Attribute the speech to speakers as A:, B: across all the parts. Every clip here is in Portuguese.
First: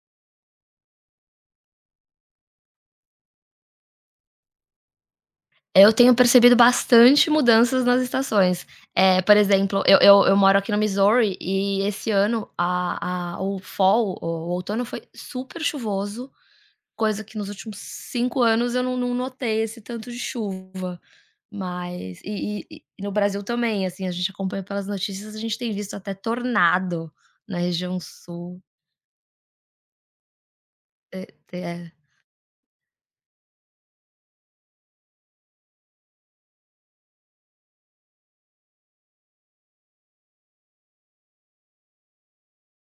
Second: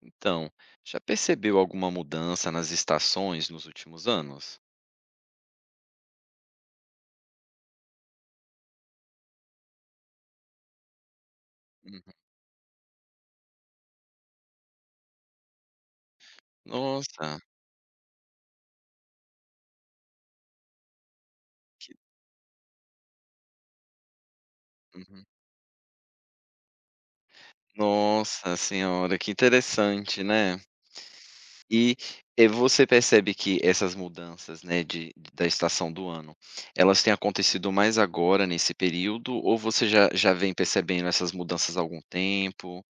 A: Então, já percebeu alguma mudança nas estações nos últimos anos?
B: Eu tenho percebido bastante mudanças nas estações. Por exemplo, eu moro aqui no Missouri e esse
A: Uhum.
B: ano a o fall, o outono foi super chuvoso, coisa que
A: Nossa,
B: nos últimos 5 anos eu não notei esse tanto de chuva. Mas e no Brasil também, assim, a gente acompanha pelas
A: uhum.
B: notícias, a gente tem visto até tornado na região
A: Nossa
B: sul.
A: senhora, que interessante, né.
B: É, é.
A: E, você percebe que essas mudanças, né, de da estação do ano, elas têm acontecido mais agora nesse período ou você já vem percebendo essas mudanças há algum tempo?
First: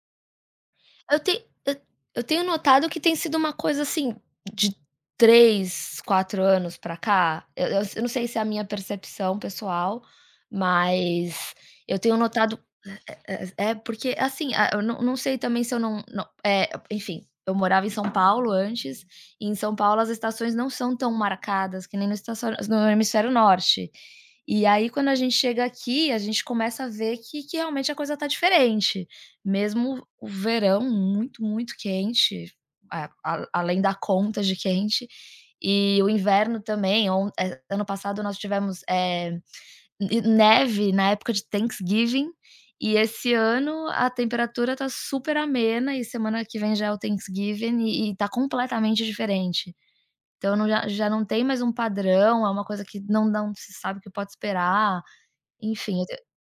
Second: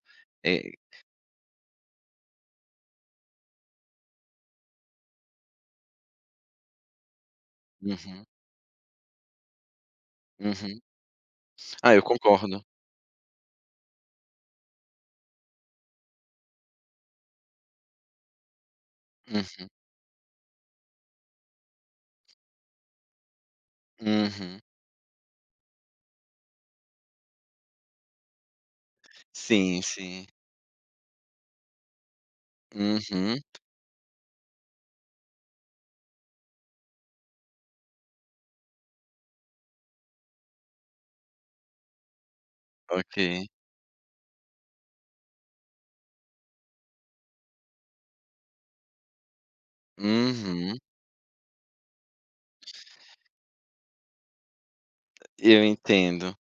A: Eh
B: Eu te eu tenho notado que tem sido uma coisa, assim, de 3, 4 anos pra cá, eu não
A: uhum,
B: sei se é a minha percepção pessoal,
A: uhum.
B: mas
A: Ah,
B: eu
A: eu
B: tenho notado.
A: concordo.
B: É porque assim, ah, eu não sei também se eu não, enfim, eu morava em São Paulo antes, e em
A: Hum,
B: São Paulo as estações não são tão marcadas que nem no hemisfério norte.
A: uhum.
B: E aí quando a gente chega aqui, a gente começa a ver que realmente a coisa tá diferente,
A: Sim,
B: mesmo
A: sim.
B: o verão muito, muito quente,
A: Uhum,
B: a além da conta de quente, e o inverno também, ano passado nós tivemos, e neve na época de Thanksgiving, e esse
A: ok.
B: ano a temperatura tá super amena e semana que vem já é o Thanksgiving e tá completamente diferente. Então não,
A: Uhum.
B: já não tem mais um padrão, é uma coisa que não se sabe o que pode esperar,
A: Eu
B: enfim,
A: entendo.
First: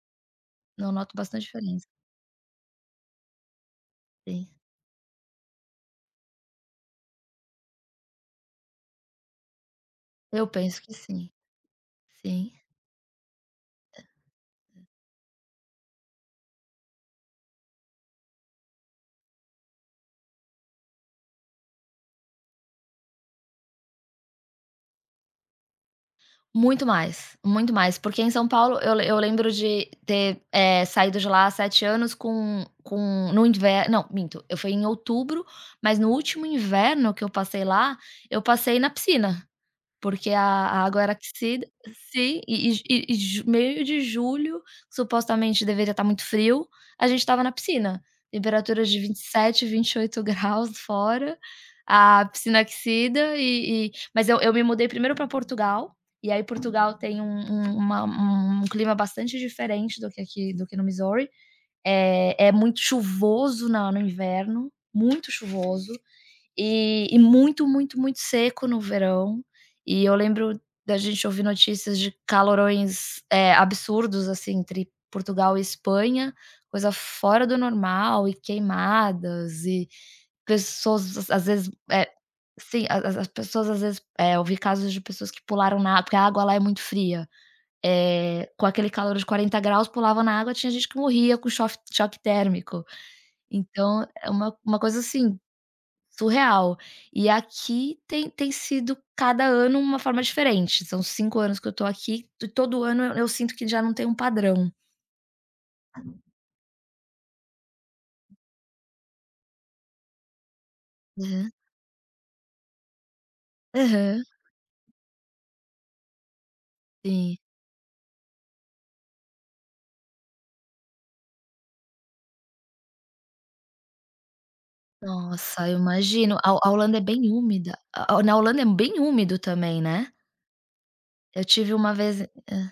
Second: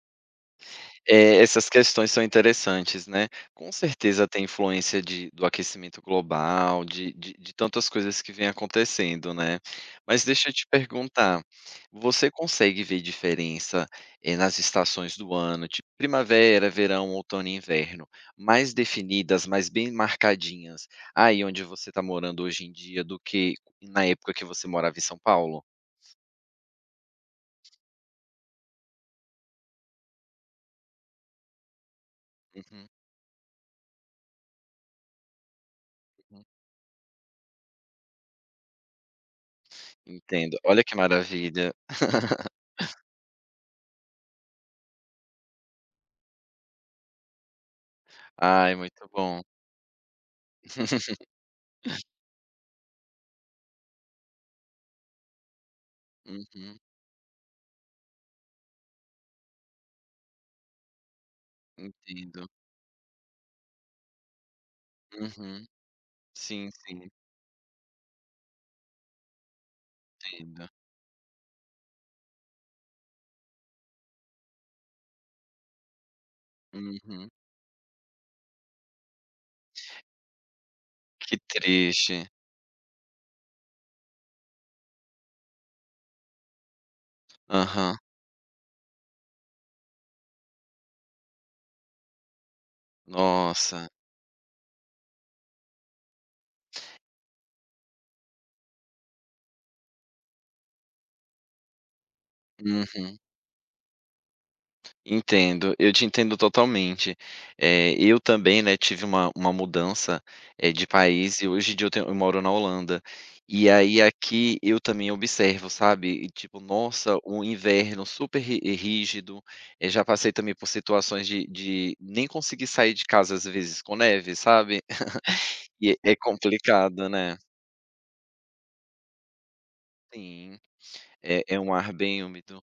B: eu noto bastante
A: Eh, essas
B: diferença,
A: questões são interessantes, né. Com certeza tem
B: sim.
A: influência de do aquecimento global, de tantas coisas que vêm acontecendo, né. Mas
B: Eu
A: deixa eu te
B: penso que sim,
A: perguntar, você
B: sim.
A: consegue ver diferença, eh, nas estações do ano, tipo primavera, verão, outono e inverno, mais definidas, mais bem marcadinhas, aí onde você está morando hoje em dia, do que na época que você morava em São Paulo?
B: Muito mais, porque em São Paulo eu lembro de ter, saído de lá há 7 anos com
A: Uhum,
B: com no inverno não, minto, eu fui em outubro, mas no
A: uhum.
B: último inverno que eu passei lá, eu passei na piscina. Porque a
A: Entendo.
B: a
A: Olha que
B: água era aquecida,
A: maravilha.
B: sim, e ju meio de julho, supostamente deveria estar muito frio, a gente estava na piscina.
A: Ai,
B: Temperaturas de
A: muito bom.
B: 27, 28 graus fora, a piscina aquecida mas eu me mudei primeiro para Portugal, e aí
A: Uhum,
B: Portugal tem um um uma um clima bastante diferente do que aqui, do que no Missouri.
A: entendo.
B: É muito chuvoso na no inverno, muito
A: Uhum.
B: chuvoso.
A: Sim,
B: E
A: sim,
B: e muito, muito, muito seco no verão, e eu lembro
A: entendo.
B: da gente ouvir notícias de calorões, absurdos, assim, entre Portugal e Espanha, coisa
A: Uhum.
B: fora do normal, e queimadas, e pessoas às
A: Que
B: às vezes,
A: triste.
B: sim, a as pessoas às vezes, eu vi casos de pessoas que pularam na água, porque a água lá é muito fria,
A: Aham.
B: com aquele calor de 40 graus, pulava na água, tinha gente que morria com chof choque térmico.
A: Nossa.
B: Então é uma coisa assim, surreal. E aqui tem sido cada ano uma forma diferente, são 5 anos que eu tô aqui, e todo ano eu
A: Uhum.
B: eu sinto que já não tem um padrão.
A: Entendo, eu te entendo totalmente. Eh, eu também, né, tive uma mudança, de país e
B: Aham.
A: hoje em dia eu moro na Holanda. E aí
B: Aham,
A: aqui eu também observo, sabe, e tipo, nossa,
B: sim.
A: um inverno super ri rígido, já passei também por situações de nem conseguir sair de casa às vezes com neve, sabe.
B: Nossa, eu
A: E é
B: imagino, a Holanda é
A: complicado,
B: bem
A: né.
B: úmida, na Holanda é bem úmido também, né.
A: Sim, é
B: Eu
A: é
B: tive
A: um
B: uma
A: ar
B: vez
A: bem úmido.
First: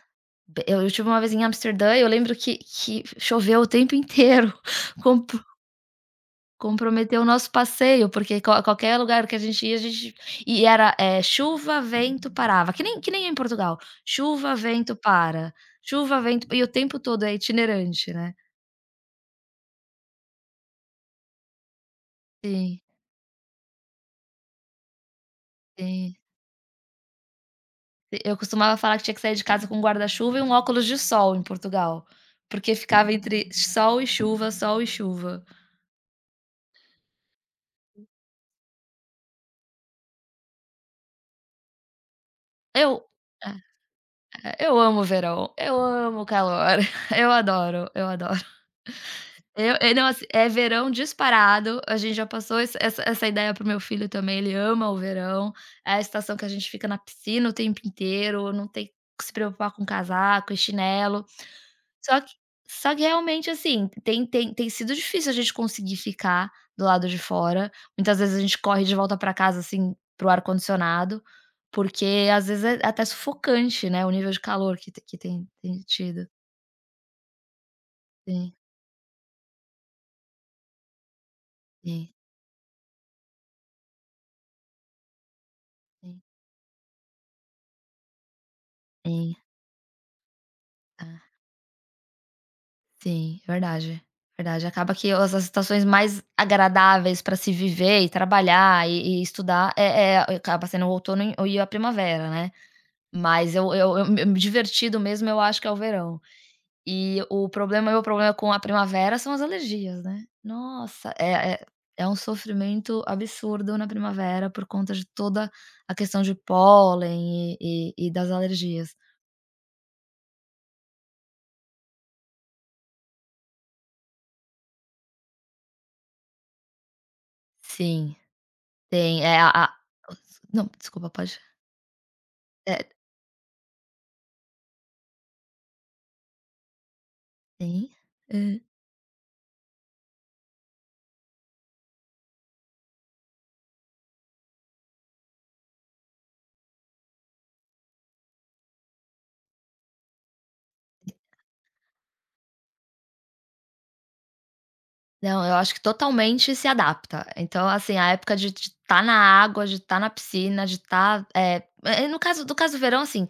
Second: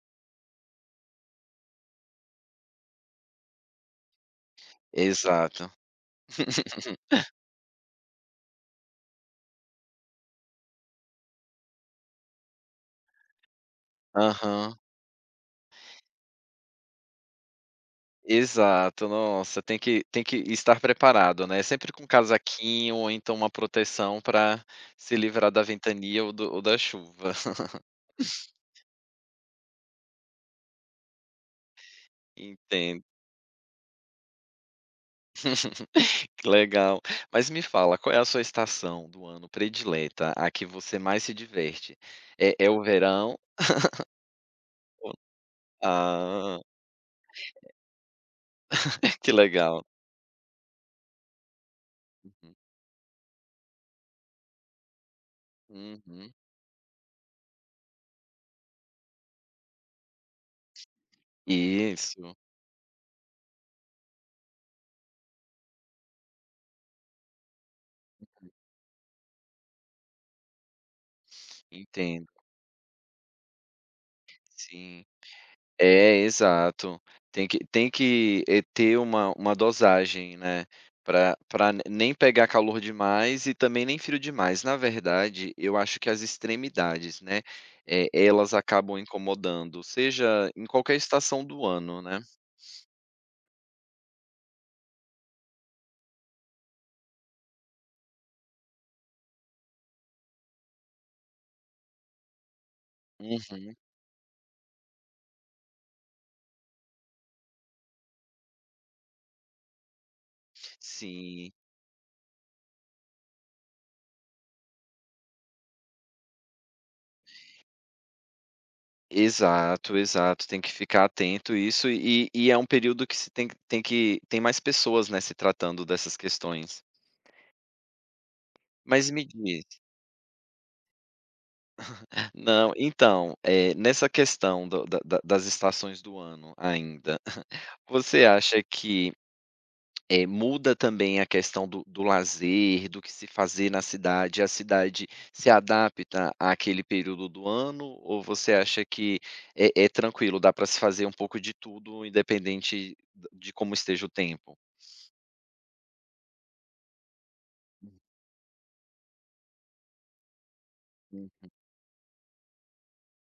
B: eu tive uma vez em Amsterdã e eu lembro que choveu o tempo inteiro, com
A: Exato.
B: Comprometeu o nosso passeio, porque qualquer lugar que a gente ia, a gente e era, chuva, vento, parava, que nem em Portugal, chuva,
A: Aham.
B: vento, para, chuva, vento, e o tempo todo é itinerante, né.
A: Exato, nossa, tem que estar preparado, né, sempre com um
B: Sim,
A: casaquinho ou então uma proteção para se livrar da
B: sim.
A: ventania ou do ou da chuva.
B: Eu costumava falar que tinha que sair de casa com um guarda-chuva e um óculos de sol em Portugal, porque
A: Entendo.
B: ficava entre sol e chuva, sol e chuva.
A: Que legal. Mas me fala, qual é a sua estação do ano predileta, a que você mais se diverte? É o
B: Eu
A: verão
B: eu amo
A: ou
B: verão, eu amo
A: ah,
B: calor, eu adoro, eu adoro.
A: que
B: Eu
A: legal.
B: é não, assim, é verão disparado, a gente já passou essa ideia pro meu filho também, ele ama o verão, é a
A: Uhum, uhum.
B: estação que a gente fica na piscina o tempo inteiro, não tem que se preocupar com casaco e chinelo. Só que
A: Isso,
B: só que realmente, assim, tem sido difícil a gente conseguir ficar do lado de fora, muitas vezes a gente corre de volta para casa, assim, para o ar-condicionado, porque
A: entendo,
B: às vezes é até sufocante, né, o nível de calor que te
A: sim.
B: que tem tem
A: É,
B: tido.
A: exato. Tem que,
B: Sim,
A: ter uma dosagem, né, Para pra
B: sim,
A: nem pegar calor demais e também nem frio demais. Na verdade, eu acho que as
B: sim,
A: extremidades, né, eh, elas acabam
B: sim.
A: incomodando, seja em qualquer estação do ano, né.
B: Sim, verdade, verdade. Acaba que as situações mais agradáveis para se viver e trabalhar e estudar acaba sendo o outono e a primavera, né. Mas eu
A: Uhum.
B: eu eu me divertido mesmo eu acho que é o verão. E o problema meu problema com a primavera são as alergias, né. Nossa, é
A: Sim.
B: é é um sofrimento absurdo na primavera por conta de toda a questão de pólen e das alergias.
A: Exato, exato. Tem que ficar atento a isso e é um período que se tem mais pessoas, né, se tratando dessas questões.
B: Sim,
A: Mas
B: tem,
A: me
B: é a
A: diz
B: a não, desculpa, pode.
A: Não,
B: É.
A: então, eh, nessa questão do da da das estações do ano ainda,
B: Sim.
A: você
B: Hã.
A: acha que, eh, muda também a questão do lazer, do que se fazer na cidade? A cidade se adapta àquele período do ano ou você acha que é é tranquilo, dá para se fazer um pouco de tudo independente de como esteja o tempo?
B: Não, eu acho que totalmente se adapta. Então, assim, a época de estar na água, de estar na piscina, de estar,
A: Uhum.
B: no caso do verão, assim,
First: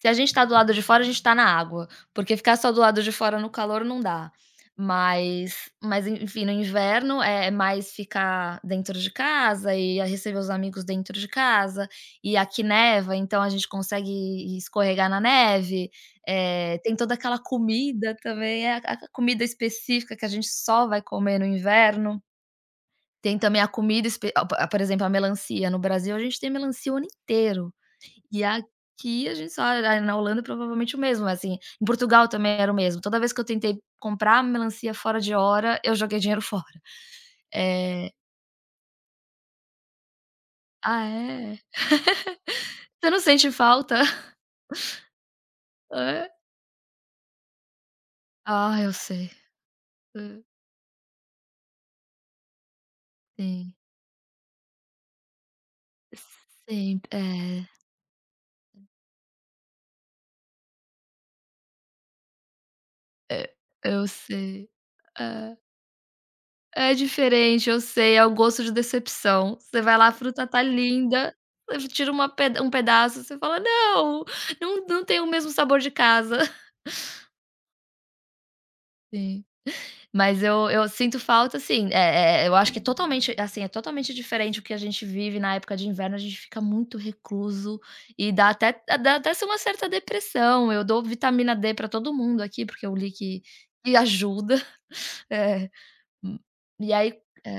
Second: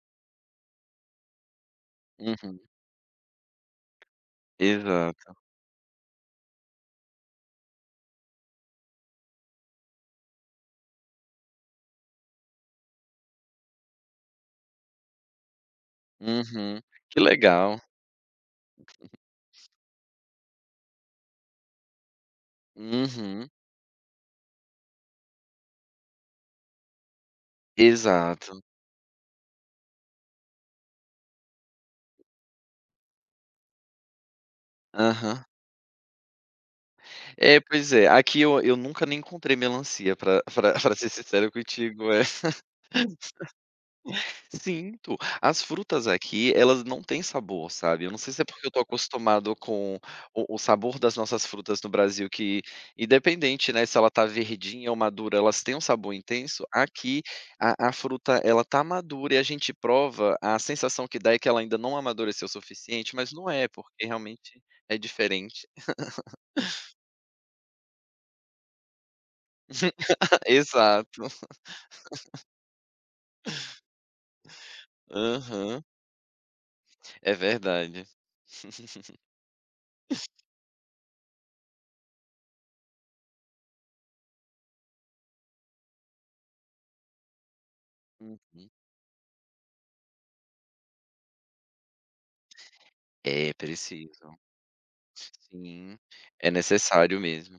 B: se a gente está do lado de fora, a gente está na água, porque ficar
A: Uhum.
B: só do lado de fora no calor não dá.
A: Exato.
B: Mas enfim, no inverno é mais ficar dentro de casa e a receber os amigos dentro de casa, e aqui neva, então a gente consegue escorregar na neve. Eh,
A: Uhum.
B: tem toda
A: Que
B: aquela
A: legal.
B: comida também, é a comida específica que a gente só vai comer no inverno. Tem
A: Uhum.
B: também a comida espe ah, po por exemplo, a melancia. No Brasil, a gente tem melancia o ano inteiro. E
A: Exato.
B: aqui a gente só, ah, na Holanda provavelmente o mesmo, mas assim, em Portugal também era o mesmo. Toda vez que eu tentei comprar melancia fora de
A: Aham.
B: hora, eu joguei dinheiro fora.
A: É, pois é.
B: Eh
A: Aqui eu nunca nem encontrei melancia pra pra
B: ah,
A: ser sincero
B: é?
A: contigo, é.
B: Você não sente falta?
A: Sinto. As frutas
B: É?
A: aqui, elas não têm sabor, sabe. Eu não sei se é porque eu
B: Ah,
A: tô
B: eu sei.
A: acostumado com
B: Hã,
A: o sabor das nossas frutas no Brasil que, independente,
B: sim.
A: né, se ela tá verdinha ou madura, elas têm um sabor intenso.
B: Sim,
A: Aqui,
B: é.
A: a fruta, ela tá madura e a gente prova, a sensação que dá é que ela ainda não amadureceu o suficiente, mas não
B: É,
A: é,
B: eu
A: porque realmente
B: sei.
A: é
B: É,
A: diferente.
B: é diferente, eu sei, é o gosto de decepção. Você vai lá, a fruta tá
A: Exato.
B: linda, você tira uma peda um pedaço, você fala: "Não, não, não tem o mesmo sabor
A: Aham.
B: de casa".
A: É verdade.
B: Sim. Mas eu sinto falta, assim, eu acho que é totalmente assim, é totalmente diferente o que a gente vive na época de inverno, a gente fica muito recluso e dá
A: Uhum.
B: até dá até assim uma certa depressão. Eu dou vitamina D pra todo mundo aqui, porque eu li que
A: É
B: que
A: preciso.
B: ajuda. É.
A: Sim, é
B: E aí
A: necessário mesmo.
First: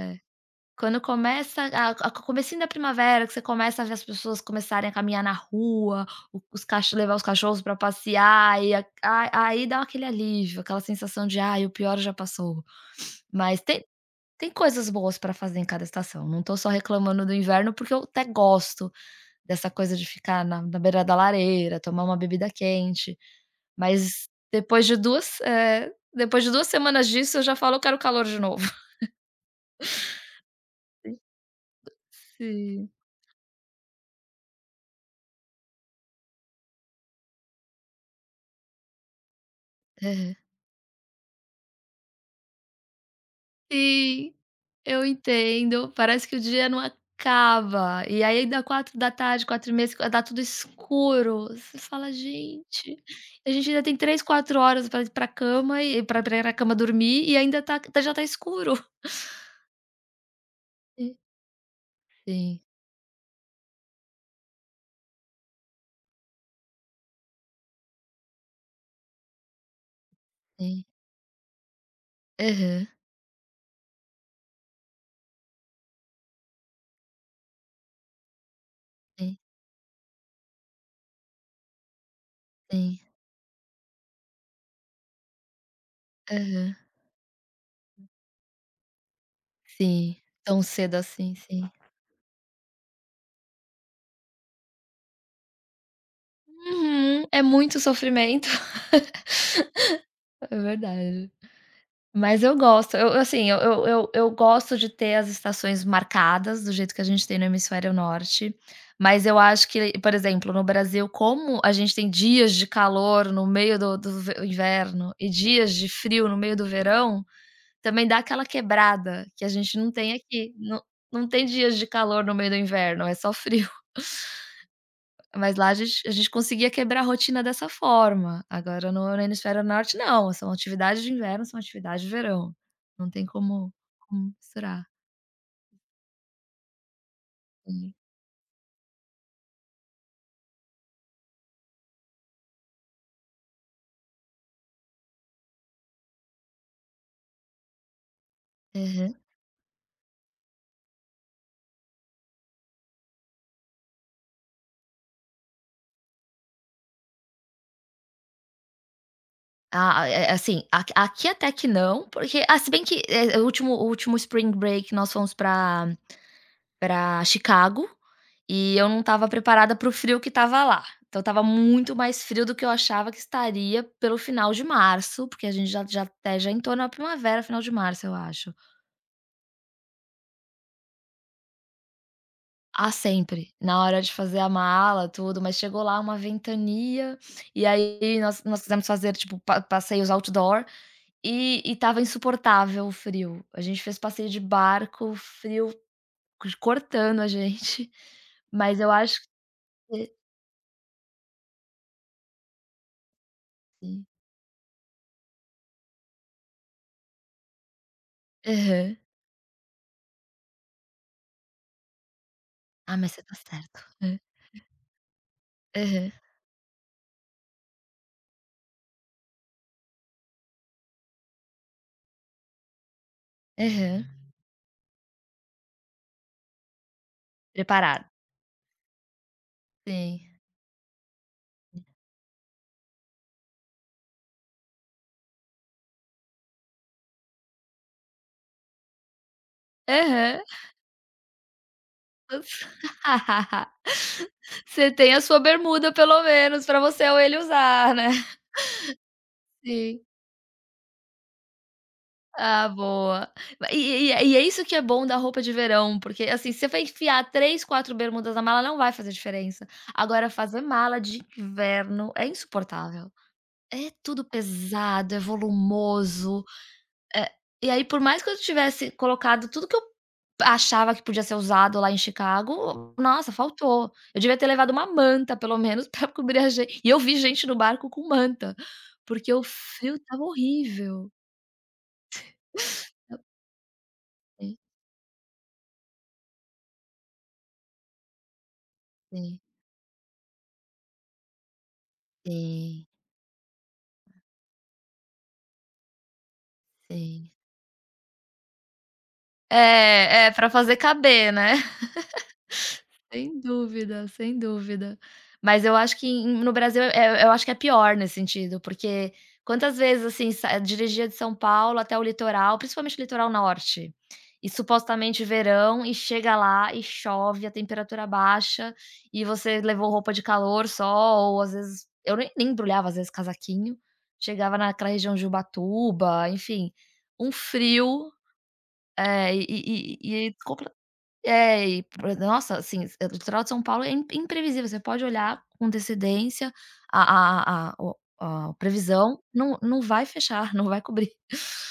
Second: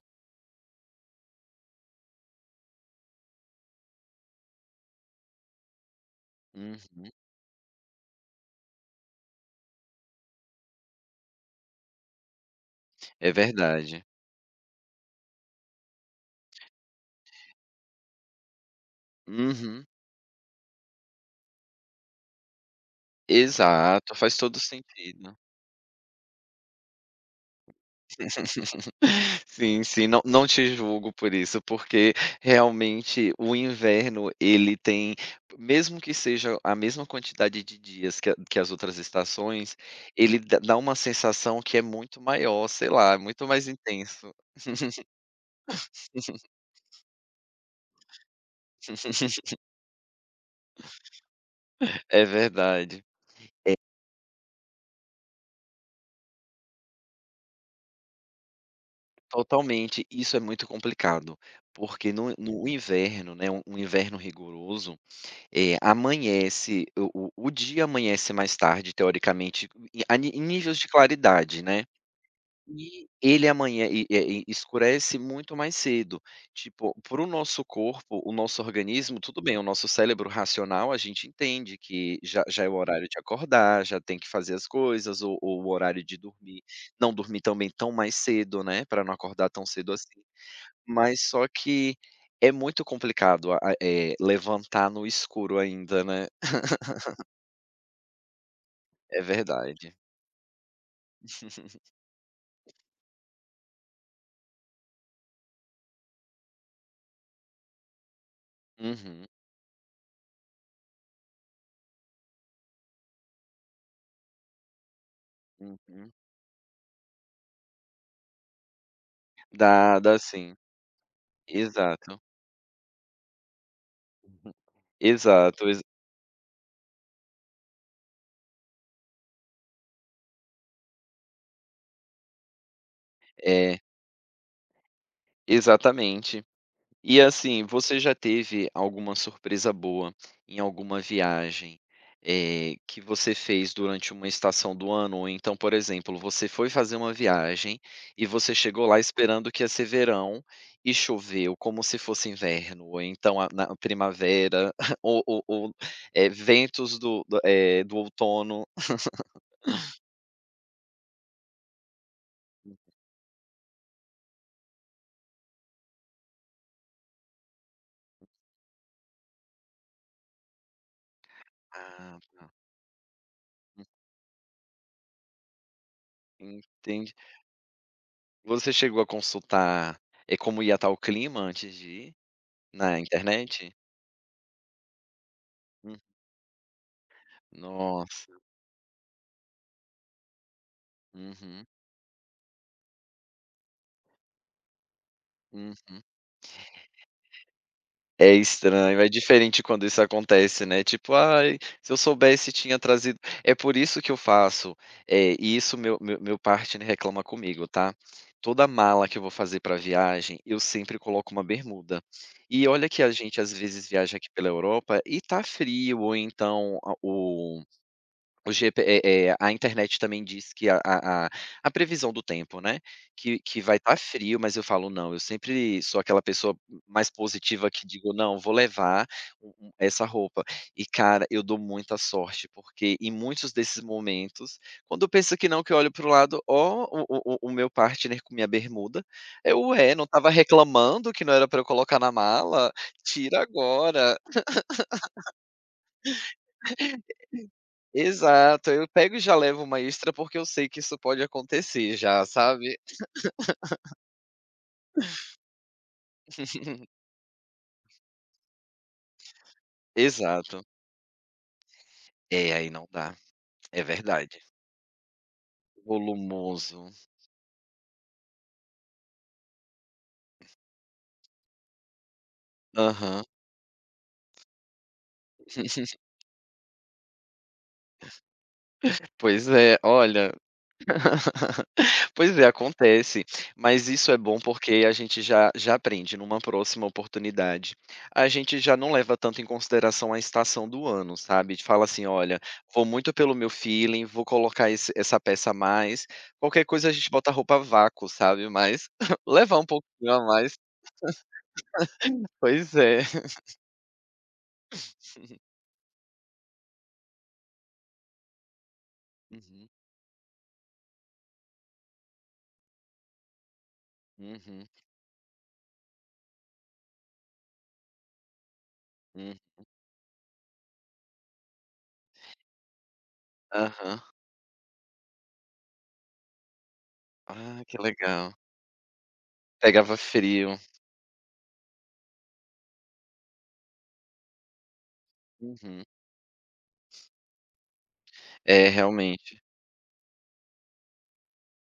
B: quando começa a comecinho da primavera, que você começa a ver as pessoas começarem a caminhar na rua, o os cacho
A: Uhum.
B: levar os cachorros para passear e a aí dá aquele alívio, aquela sensação de: "Ai, o pior já passou".
A: É
B: Mas tem
A: verdade.
B: tem coisas boas para fazer em cada estação, não tô só reclamando do inverno, porque eu até gosto dessa
A: Uhum.
B: coisa de ficar na beira da lareira, tomar uma bebida quente,
A: Exato,
B: mas
A: faz todo sentido.
B: depois de 2 semanas disso eu já falo: "Eu quero calor de novo".
A: Sim, sim, não não te julgo por isso, porque
B: Sim.
A: realmente o inverno ele tem mesmo que seja a mesma quantidade de dias que a que as outras estações,
B: Aham.
A: ele dá uma sensação que é muito maior, sei lá, é muito mais intenso.
B: E eu entendo, parece que o dia não acaba. E aí dá 16h, 16h30, qua dá tudo escuro. Você fala:
A: É
B: "Gente,
A: verdade.
B: a gente ainda tem 3, 4 horas para ir pra cama e para pra ir na cama dormir e ainda tá já tá escuro".
A: Totalmente, isso é muito
B: Sim,
A: complicado, porque no
B: sim,
A: no inverno, né, um um inverno rigoroso, eh, amanhece o dia amanhece mais tarde teoricamente, em níveis
B: sim.
A: de claridade, né,
B: Aham.
A: e ele amanhã e escurece muito mais cedo. Tipo, para o nosso corpo, o nosso organismo,
B: Sim,
A: tudo bem, o nosso cérebro racional, a gente entende que já é o
B: sim.
A: horário de acordar, já tem que fazer as coisas, ou o horário de dormir,
B: Aham.
A: não dormir também tão mais cedo, né, para não acordar tão cedo assim.
B: Sim, tão cedo
A: Mas
B: assim,
A: só
B: sim.
A: que é muito complicado levantar no escuro ainda, né.
B: Uhum. É muito sofrimento.
A: É verdade.
B: É verdade. Mas eu gosto, eu assim, eu gosto de ter as estações marcadas do jeito que a gente tem no hemisfério norte, mas
A: Uhum,
B: eu acho que, por exemplo, no Brasil, como a gente tem dias de calor no meio do do ve inverno e dias de
A: uhum.
B: frio no meio do verão, também dá aquela quebrada que a gente não
A: Dá,
B: tem
A: dá
B: aqui.
A: sim.
B: Não, não tem dias de
A: Exato.
B: calor no meio do inverno, é só frio.
A: Uhum.
B: Mas
A: Exato,
B: lá a gente a gente conseguia quebrar a rotina dessa forma, agora no hemisfério norte não, são atividades de inverno, são atividades de verão, não tem como
A: é,
B: como misturar.
A: exatamente. E assim,
B: Sim.
A: você já teve alguma surpresa boa em alguma viagem, eh, que você fez durante uma estação do ano? Ou então, por exemplo, você foi fazer uma viagem e você chegou lá
B: Aham.
A: esperando que ia ser verão e choveu como se fosse inverno, ou então a na primavera, ou, eh, ventos eh, do outono.
B: Ah, assim, aqui até que não, porque ah, se bem que, o último spring break nós fomos pra para Chicago, e eu não estava preparada para o frio que estava lá, então estava muito
A: Ah,
B: mais frio
A: tá.
B: do que eu achava que estaria pelo final de março, porque a gente já até já entrou na
A: Entendi.
B: primavera, final de março eu acho.
A: Você chegou a consultar, eh, como ia estar o clima antes de ir,
B: Ah,
A: na
B: sempre.
A: internet?
B: Na hora de fazer a mala, tudo, mas chegou lá
A: Hum,
B: uma ventania, e aí
A: nossa.
B: nós quisemos fazer, tipo, pa passeios outdoor, e
A: Uhum,
B: e estava insuportável o frio. A gente fez passeio de barco, frio
A: uhum.
B: c cortando a gente,
A: É
B: mas eu
A: estranho, é
B: acho
A: diferente quando isso
B: que
A: acontece, né, tipo: "Ai, se eu soubesse tinha trazido". É por isso
B: sim.
A: que eu faço, e isso meu partner reclama comigo, tá. Toda
B: Aham.
A: mala que eu vou fazer pra viagem, eu sempre coloco uma bermuda. E olha
B: Ah,
A: que
B: mas
A: a
B: você tá
A: gente às
B: certo.
A: vezes viaja
B: Hã.
A: aqui pela Europa e tá frio
B: Aham,
A: ou então a o O GP a internet também diz que a previsão do tempo, né, que vai estar
B: aham.
A: frio, mas eu falo: "Não", eu sempre sou aquela pessoa mais positiva que
B: Preparado.
A: digo: "Não, vou levar essa
B: Sim.
A: roupa". E cara, eu dou muita sorte, porque em muitos desses momentos, quando eu penso que não, que eu olho para o lado, ó, o meu partner com minha bermuda, eu: é, não estava
B: Aham.
A: reclamando que não era para eu colocar na mala? Tira agora".
B: Você tem a sua bermuda pelo menos pra você ou ele usar, né.
A: Exato, eu pego e já levo uma
B: Sim.
A: extra, porque eu sei que isso pode acontecer já,
B: Ah,
A: sabe.
B: boa. E é isso que é bom da roupa de verão, porque, assim, se você vai enfiar 3, 4 bermudas na mala, não vai fazer diferença. Agora, fazer
A: Exato.
B: mala de inverno é
A: É, aí não
B: insuportável.
A: dá, é
B: É tudo
A: verdade.
B: pesado, é volumoso,
A: Volumoso.
B: eh, e aí, por mais que eu tivesse colocado tudo que eu achava que podia ser usado lá em Chicago,
A: Aham.
B: nossa, faltou. Eu devia ter levado uma manta, pelo menos, pra cobrir a gente e eu vi gente no barco com manta, porque o
A: Pois é,
B: frio estava
A: olha
B: horrível.
A: Pois é, acontece. Mas isso é bom
B: Sim,
A: porque a gente já aprende numa próxima oportunidade. A gente já não leva
B: sim,
A: tanto em consideração a estação do ano, sabe? De fala assim: "Olha,
B: sim.
A: vou muito pelo meu feeling, vou colocar esse essa peça a mais". Qualquer coisa a gente
B: Sim.
A: bota roupa vácuo, sabe? Mas levar um pouquinho a
B: É, é para
A: mais.
B: fazer caber, né.
A: Pois é.
B: Sem dúvida, sem dúvida. Mas eu acho que no Brasil, eu acho que é pior nesse sentido, porque
A: Uhum,
B: quantas vezes, assim, sa dirigia de São Paulo até o litoral, principalmente o litoral norte, e
A: uhum,
B: supostamente verão, e chega lá e chove, a temperatura baixa, e
A: hum.
B: você levou roupa de calor só, ou às vezes eu nem embrulhava, às vezes, casaquinho,
A: Aham.
B: chegava naquela região de Ubatuba, enfim, um
A: Ah, que
B: frio,
A: legal.
B: eh, e e
A: Pegava
B: e e
A: frio.
B: é, e pra nossa, assim, é, o litoral de São Paulo é im imprevisível, você pode olhar com
A: Uhum.
B: antecedência a a a o a
A: É,
B: previsão,
A: realmente.
B: não vai fechar, não vai cobrir.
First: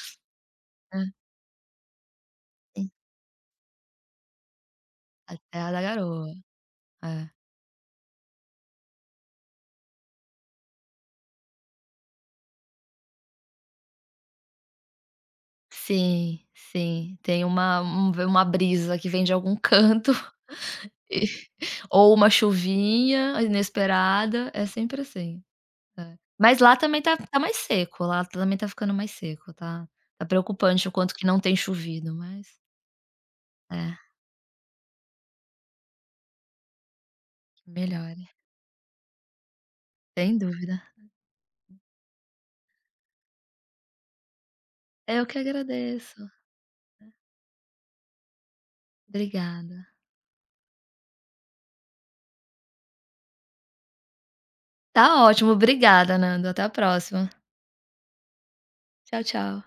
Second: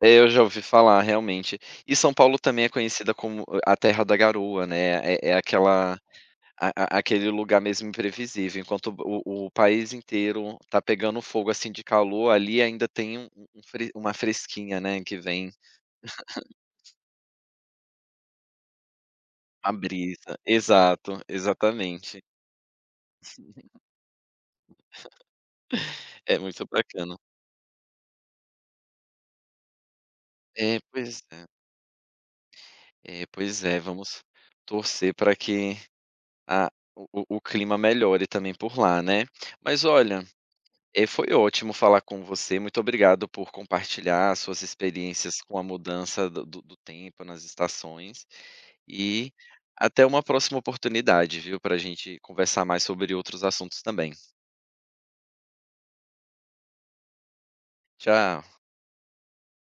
A: É, eu já ouvi falar,
B: É,
A: realmente. E São Paulo também é
B: sim,
A: conhecida como eh, a terra da garoa, né, é
B: a
A: é
B: terra da
A: aquela
B: garoa.
A: a a aquele
B: É.
A: lugar mesmo imprevisível, enquanto o país inteiro tá pegando fogo, assim, de calor, ali ainda tem um um fre uma fresquinha, né, que vem
B: Sim, sim, tem uma brisa que vem de algum
A: a
B: canto
A: brisa. Exato,
B: e ou
A: exatamente.
B: uma chuvinha inesperada, é sempre assim. É.
A: É
B: Mas
A: muito
B: lá também
A: bacana.
B: tá mais seco, lá também tá ficando mais seco, tá
A: É,
B: preocupante o quanto
A: pois
B: que
A: é.
B: não tem chovido, mas
A: É, pois é,
B: é.
A: vamos torcer para que a o clima melhore
B: Melhore,
A: também por lá, né. Mas olha
B: sem dúvida.
A: Eh, foi ótimo falar com você. Muito obrigado por compartilhar suas
B: Eu que
A: experiências com a
B: agradeço.
A: mudança do tempo nas estações. E
B: Obrigada.
A: até uma próxima oportunidade, viu, para a gente conversar mais sobre outros assuntos também.
B: Tá ótimo, obrigada, Nando. Até a próxima.
A: Tchau.
B: Tchau, tchau.